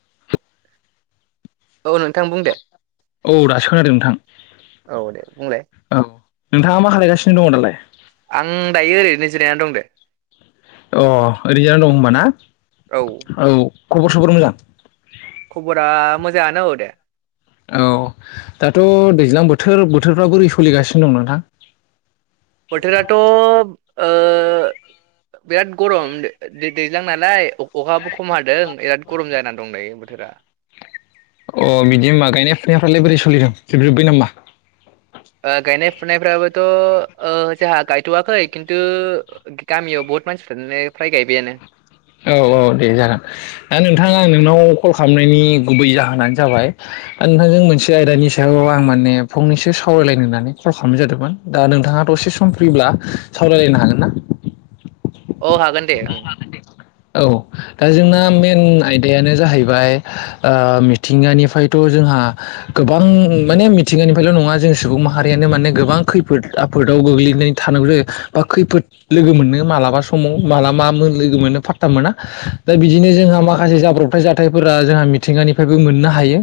[inaudible] औ नोंथां बुं दे। औ दासो खोनादों नोंथां। औ दे बुंलाय औ नोंथाङा मा खालायगासिनो दङ दालाय? आं दायो ओरैनो जिरायना दं दे। अ ओरै जिरायना दं होनबाना औ औ खबर सबर मोजां? खबरा मोजाङानो औ दे। औ दाथ' दैज्लां बोथोर बोथोरफ्रा बोरै सोलिगासिनो दं नोंथां? बोथोराथ' ओ बिराद गरम दैज्लां नालाय अखाबो खम हादों बिराद गरम जाना दायो बोथोरा। अ बिदि होनबा गायनाय फुनायफ्रालाय बोरै सोलिदों जोबजोब्बाय नामा? ओ गायनाय फुनायफ्रा बोथ' ओ जोंहा गायथवाखै। खिन्थु गामियाव बहुत मानसिफ्रानो फ्राय गायबायानो औ औ दे जागोन दा नोंथां आ नोंनाव कल खालामनायनि गुबै जाहोनानो जाबाय आरो नोंथांजों मोनसे आयदानि सायाव आं माने फंनैसो सों सावरायलायनो होननानै कल खालामनाय जादोंमोन दा नोंथांङा दसे सम फ्रिब्ला सावरायलायनो हागोन ना? [unintelligible] औ हागोन दे ओं औ दा जोंना मेन आयदायानो जाहैबाय ओ मिथिंगानिफ्रायथ' जों हा गोबां माने मिथिंगानिफ्रायल नङा जों सुबुं माहारियानो माने गोबां खैफोद आफोदाव गोग्लैनानै थानांगौ जायो बा खैफोद लोगो मोनो मालाबा समाव माला मा मोन लोगो मोनो फाद मोना दा बिदिनो जोंहा माखासे जाब्रबथाय जाथायफोरा जोंहा मिथिंगानिफ्रायबो मोननो हायो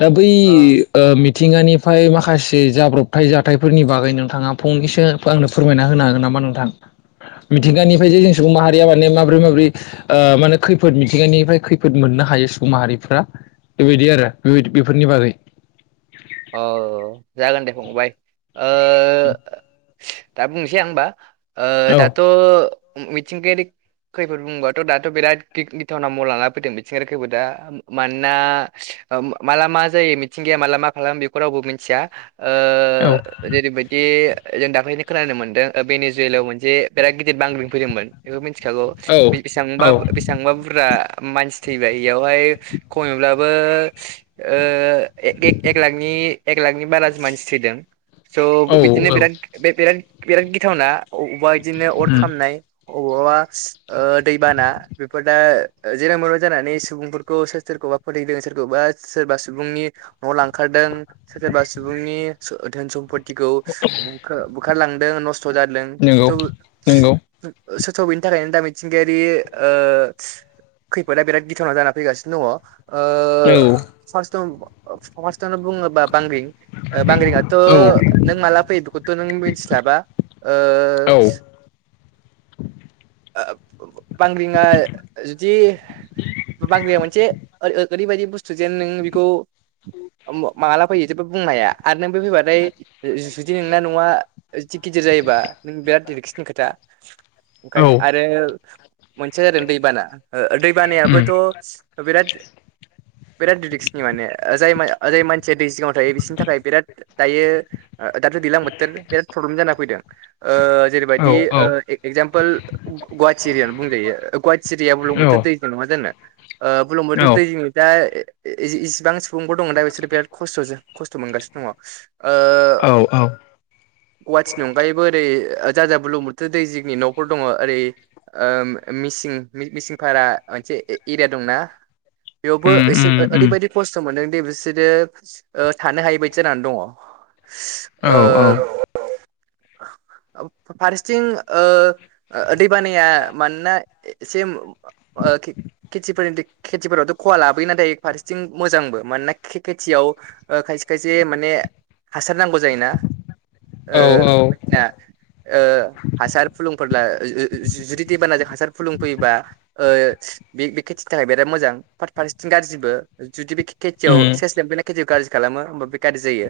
दा बै अ ओ मिद मिथिंगानिफ्राय माखासे जाब्रबथाय जाथायफोरनि बागै नोंथाङा फंनैसो आंनो फोरमायना होनो हागोन नामा नोंथां मिथिंगानिफ्राय जे जों सुबुं माहारिया माने माब्रै माब्रै ओ माने खैफोद मिथिंगानिफ्राय खैफोद मोननो हायो सुबुं माहारिफोरा बेबायदि आरो बेबायदि बेफोरनि बागै औ जागोन दे फंबाय ओ दा बुंनोसै आं होबा औ दाथ मिथिंगारि खैफोद बुङोबाथ दाथ बिराद गि गिथावना महर लाना फैदों मिथिंगायारि खैफोदा मानोना ओम माला मा जायो मिथिंगायाया माला मा खालामो बेखौ रावबो मिथिया ओ औ जेरैबायदि जों दाखैलिनो खोनानो मोनदों बेनि जोलाव मोनसे बेराद गिदिर बांग्रिं फैदोंमोन बेखौथि मिथिखागौ औ बेसां औ बेसेबां बुरजा मानसि थैबाय यावहाय खमब्लाबो ओ एक एक लाखनि एक लाखनि बाराजसो मानसि थैदों स बिदिनो औ औ बिराद बे बिराद बिराद गिथावना अबावबा बिदिनो अर उम खामनाय अबावबा ओ दैबाना बेफोर दा जेराव मेराव जानानै सुबुंफोरखौ सोर सोरखौबा फोथैयदों सोरखौबा सोरबा सुबुंनि न' लांखारदों सोरबा सुबुंनि धोन सम्पतिखौ बुखारलांदों नस्थ जादोंथ नंगौ नंगौ [unintelligible] स बेनि थाखायनो दा मिथिंगायारि ओ खैफोदा बिराद गिथावना जाना फैगासिनो दङ। ओ औ पारस्त आव बुङोबा बांग्रिं बांग्रिंआथ औ नों माला फैयो बेखौथ नों मिथिस्लाबा ओ ओ बांग्रिंङा जुदि बांग्रिया मोनसे ओरै ओरैबायदि बुस्थु जेन नों बेखौ माला फैयो जोबो बुंनो हाया आरो नों बे फैबाथाय जुदि नोंना नआ एसि गिदिर जायोबा नों बिराद रिक्सनि खोथा औ ओखायनो मोनसे जादों दैबाना दै ओ उम बानायाबोथ' बिराद बिराद रिक्सनि माने जाय जाय मानसिया दै जिङाव थायो बिसोरनि थाखाय बिराद दायो दाथ दैलां बोथोर बिराद प्रब्लेम जाना फैदों ओ औ जेरैबायदि ओ एगजामपोल गुवाहाटि एरिआयानो बुंजायो गुवाहाटि एरिआया औ बुरलुंबुथुर दैजों नङा जनो बुरलुंबुथुर दैजों दा इसिबां सुबुंफोर दङ दा बिसोरो बिराद खस्थजों खस्थ' मोनगासिनो दङ औ औ गुावाहाटिनि अनगायैबो ओरै जाय जाया बुरलुंबुथुर दै जिंनि नखर दङ ओरै ओ मिसिं मिसिंफोरा मोनसे एरिया दंना बेयालबो उम एसे उम उम ओरैबायाददि खस्थ मोनो बिसोरो ओ थानो हायि बादि जानानै दङ ओ औ औ फारसेथिं ओ ए-एसेम ओ खेथि-खेथिफोरनि खेथिफोरावथ' खहा लाबोयो नाथाय फारसेथिं मोजां मानोना खेथियाव ओ खायसे खायसे माने हासार नांगौ जायोना ओ औ बायदिसिना ओ हासार फुलुंफोरला जु-जुदि दैबानाजों हासार फुलुं फैयोबा बे खेथिनि थाखाय बिराद मोजां फार-फारसेथिं गाज्रिबो जुदि बे खेथियाव उम सेस फेमफोना खेथियाव गाज्रि खालामो होमबा बे गाज्रि जायो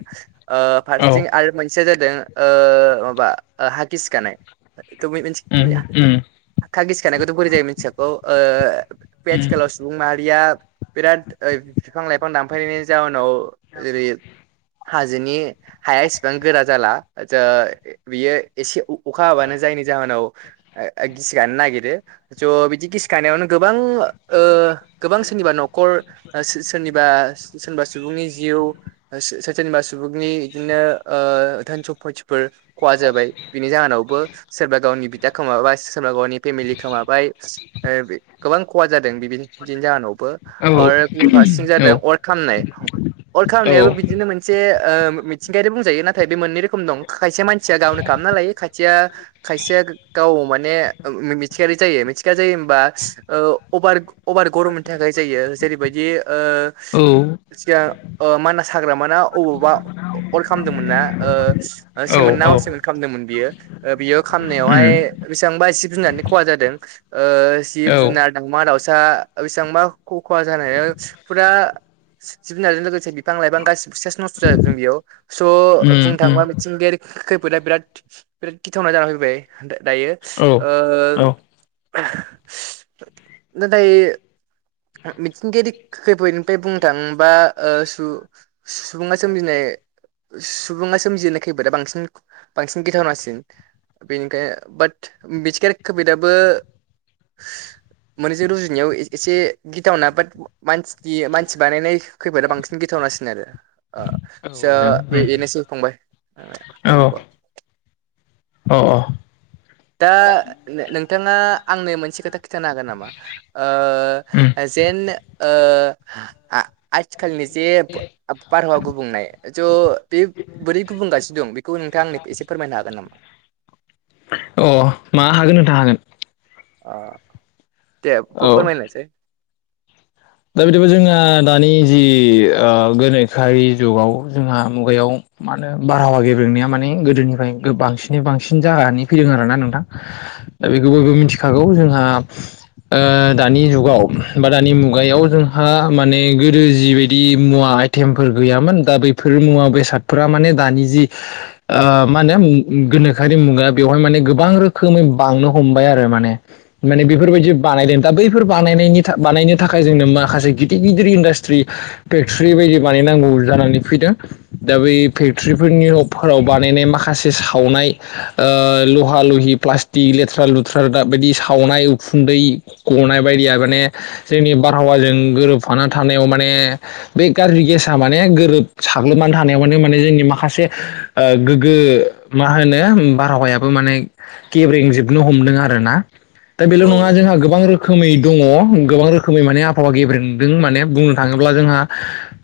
ओ औ फारसेथिं आरो मोनसे जा दों ओ माबा हा गिसिखानाय उम बिया उम हा गिसिखानायखौथ' बोरै जायो मिथियाखौओ बे उम आथिखालाव सुबुं माहा रिया बिराद बिफां लाइफां दानफायनायनि जाउनाव [inaudible] बिनि हाया इसिबां गोरा जाला जा बियो एसे उ अखा हाबानो जायनि जाहोनाव गिसि गानो नागिरो ज' बिदि गिसि गानायावनो गोबां ओ गोबां सोरनिबा न'खर सोरनिबा सोरनिबा सुबुंनि जिउ सोरनिबा सुबुंनि बिदिनो ओ धोन सम्फथिफोर खहा जाबाय बिनि जाहोनावबो सोरबा गावनि बि दा खोमाबाय सोरबा गावनि फेमिलि खोमाबाय गोबां खहा जादों बिनि जाहोनाव बो औ आरो गुबुन फारसें जादों अर खामनाय अर खामनायाबो बिदिनो मोनसे ओ मिथिंगायारि बुंजायो नाथाय बे मोननै रोखोम दं खायसे मानसिया गावनो खालामना लायो खायसेया खायसेया गाव माने मिथिंगायारि जायो मिथिंगा जायो होमबा ओ अभार अभार गरमनि थाखाय जायो जेरैबायदि ओ औ सिगां ओ मानास हाग्रामाना अबावबा अर खालामदोंमोन ना ओ सेमोन ना औ अ औ सेमोन खालामदोंमोन बियो ओ बियो खाममनायावहाय उम बेसेबांबा जिब जुनारनि खहा जादों ओ औ जिब जुनार, दावउमा दाउसा बेसेबांबा अ खहा जानाय फुरा जिब जुनारजों लोगोसे बिफां लाइफां गासिबो सेस नस्थ' जाजोबदों बेयाव स' बुंनो उम थाङोबा उम मिथिंगायारि खैफोदा बिराद बिराद गिथावना जानानै फैबाय आमफाय दायो औ ओ औ नाथाय मिथिंगायारि खैफोदनिफ्राय बुंनो थाङोबा ओ सु सुबुङा सोमजिनाय सुबुङा सोमजिहोनाय खैफोदा बांसिन बांसिन गिथावनासिन बेनिखायनो बाट मिथिंगायारि खौफोदाबो श मोनैजों रुजुनायाव एसे गिथावना बाट मानसिनि मानसि बानायनाय खैफोदा बांसिन गिथावनासिन आरो जागोन उम औ ओ [inaudible] औ औ दा नोंथाङा आंनो मोनसे खोथा खिन्थानो हागोन नामा? उम जेन ओ आ आथिखालनि जे बारहावा गुबुंनाय ज थ' बे बोरै गुबुंगासिनो दं बेखौ नोंथां आंनि एसे फोरमायनो हागोन नामा? [inaudible] मा हागोन नोंथां हागोन । ओ दे औ फोरमायलांसाय । दा बिदिबा जोंना दानि जि ओ गोनोखोआरि जुगाव जोंहा मुगायाव मा होनो बारहावा गेब्रेंनाया माने गोदोनिफ्राय बांसिनै बांसिन जानानै फैदों आरोना नोंथां । बेखौ बयबो मिथिखागौ जोंहा ओ दानि जुगाव बा दानि मु गायाव जोंहा माने गोदो जिबायदि मुवा आइटेमफोर गैयामोन दा बैफोर मुवा बेसाद फोरा माने दानि जि ओ मा होने गोनोखोआरि मुगा बेवहाय माने गोबां रोखोम बांनो हमबाय आरो माने माने बेफोरबायदि बानायदों दा बैफोर बानायनायनि था बानायनो थाखाय जोंनो माखासे गिदिर गिदिर इन्डास्ट्रि फेक्टरि बायदि बानायनांगौ जानानै फैदों। दा बै फेक्टर्रिफोरनिफोराव बानायनाय माखासे सावनाय ओ लहा लहि प्लास्टिक लेथ्रा-लुथ्रा दाब बायदि सावनाय उखुन्दै गनाय बायदिया माने जोंनि बारहावाजों गोरोबफाना थानायाव माने बे गाज्रि गेसा माने गोरोब साग्लोमा थानायाव माने माने जोंनि माखासे ओगोग्गो मा होनो बारहावायाबो माने गेब्रेंजोबनो हमदों आरो ना दा औ बेल' नङा जोंहा गोबां रोखोमै दङ गोबां रोखोम खोमै माने आबहावा गेब्रेंदों माने बुंनो थाङोब्ला जोंहा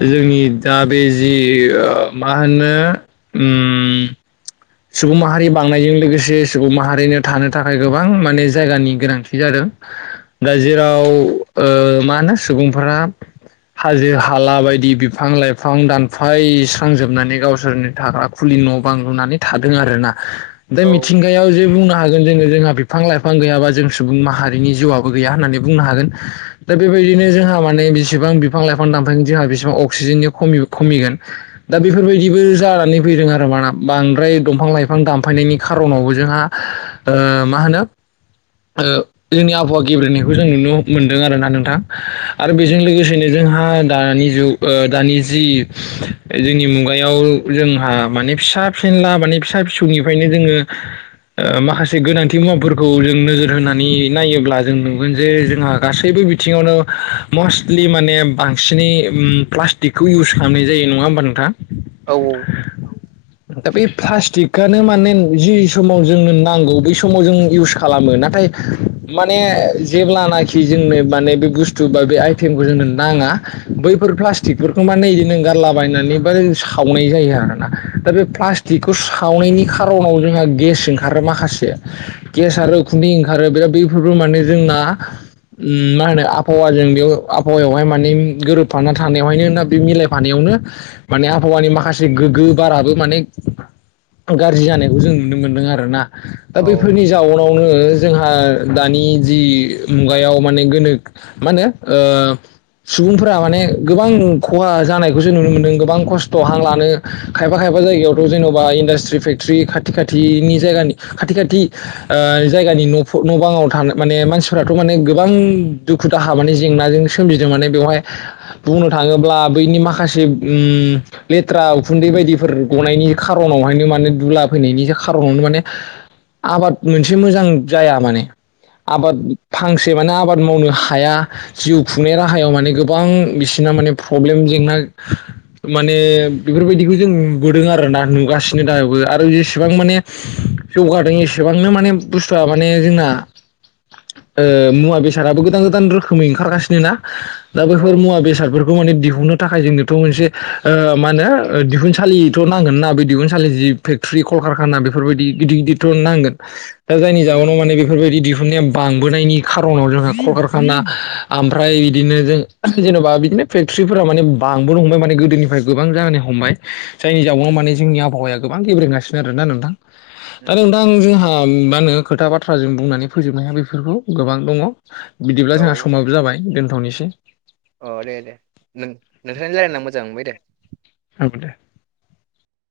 जोंनि दा बे जि ओ मा होनो उम सुबुं माहारि बांनायजों लोगोसे सुबुं माहारिनो थानो थाखाय गोबां माने जायगानि गोनांथि जादों दा जेराव ओ मा होनो सुबुंफोरा हाजो-हाला बायदि बिफां-लाइफां दानफाय स्रांजोबनानै गावसोरनि थाग्रा खुलि न' बां लुनानै थादों आरोना बे औ मिथिंगायाव जे बुंनो हा जों दिनै जोंहा बिफां लाइफां गैयाबा जों सुबुं माहारिनि जिउआ बो गैया होनना बुंनो हागोन दा बेबाय दिनो जोंहा माने बेसेबां बिफां लाइफां दानफायगोन जोंहा बिसिबां अक्सिजेन नि खमि खमिगोन दा बेफो बेफोरबायदिबो जानानै फैदों आरो माना बांद ओमफ्राय दंफां लाइफां दानफायनायनि खार'नावबो जोंहा ओ मा होनो ओ जोंनि आबहावा गेबब्रेंनायखौ जों नुनो मोनदों आरो ना नोंथां आरो बेजों लोगोसेनो जोंहा दानि दानि ओ जि जोंनि मुगायाव जोंहा माने फिसा फेनला माने फिसा फिसौनिफ्रायनो जोङो ओ माखासे गोनांथि मुवाफोरखौ जों नोजोर होनानै नायोब्ला जों नुगोन जे जोंहा गासैबो बिथिङावनो मस्टलि माने बांसिनै प्लास्टिकखौ इउस खालामनाय जायो नङा होमबा नोंथां। औ दा बे प्लास्टिकआनो माने जि समाव जोंनो नांगौ बै समाव जों इउस खालामो नाथाय माने जेब्लानाखि जोंनो माने बे बुस्थु बा बे आइटेमखौ जोंनो नाङा बैफोर प्लास्टिकफोरखौ माने बिदिनो गारलाबायनानै बा सावनाय जायो आरोना दा बे प्लास्टिकखौ सावनायनि खार'नाव जोंहा गेस ओंखारो माखासे गेस आरो उखु ओंखारो बिराद बेफोरबो माने जोंना मा होनो आबहावाजों बेयाव आबहावायावहाय माने गोरोबफाना थानायावहायनो बे मिलायफानायाव माने आबहावानि माखासे गोगगो बाराबो माने गाज्रि जानायखौ जों नुनो मोनदों आरो ना दा औ बैफोरनि जाउनावनो जोंहा दानि जि मुगायाव माने गोनोख मा होनो सुबुंफोरा माने गोबां खहा जानायखौ जों नुनो मोनदों गोबां खस्थ' हां लानो खाय खायफा-खायफा जायगायावथ' जेन'बा इन्डास्ट्रि फेक्टरि खाथि खाथिनि जायगानि खाथि-खाथि जायगानि न'फो न' बाङाव था माने मानसिफोराथ' माने गोबां दुखु दाहा माने जेंनाजों सोमजिदों माने बेवहाय बुंनो थाङोब्ला बैनि माखासे उम लेथ्रा उखुन्दै बायदि फोर गनायनि खारनावहायनो माने दुला फैनायनि खारनावनो माने आबाद मोनसे मोजां जाया माने आबाद फांसे माने आबाद मावनो हाया जिउ खुंनाय राहायाव माने गोबां बिसि ना माने फ्रब्लेम जेंना माने बेफोरबायदिखौ जों नुबोदों आरो ना नुगासिनो दा आरो जेसेबां माने जौगादों एसेबांनो माने बुस्थुआ माने जोंना ओ मुवा बेसादाबो गोदान-गोदान रोखोमै ओंखारगासिनो ना दा औ बेैफोर मुवा बेसादफोर खौ माने दिहुननो थाखाय जोंनोथ' मोनसे ओ मा होनो दिहुनसालि थ' नांगोन ना बे दिहुनसालि जि फेक्टरि कलकारखाना बेफोरबायदि गिदिर गिदिरथ' नांगोन दा जायनि जाउनाव उम माने बेफोरबायदि दिहुननाया बां बोनायनि खार'नाव जोंहा कलकारखाना ओमफ्राय बिदिनो जों जेन'बा बिदिनो फेक्टरि फोराव माने बांबोनो हमबाय माने गोदोनिफ्राय गोबां जानो हमबाय जायनि जाउनाव उम माने जोंनि आबहावाया गोबां गेब्रें गासिनो आरोना नोंथां दा उम नोंथां जोंहा आङो खोथा बाथ्राजों बुंनानै फोजोबनो हाया बेफोरखौ गोबां दङ बिदिब्ला औ जोंहा समाबो जाबाय दोनथ'निसै अ दे दे नों नोंथांजों रायलायना मोजां मोनबाय दे औ दे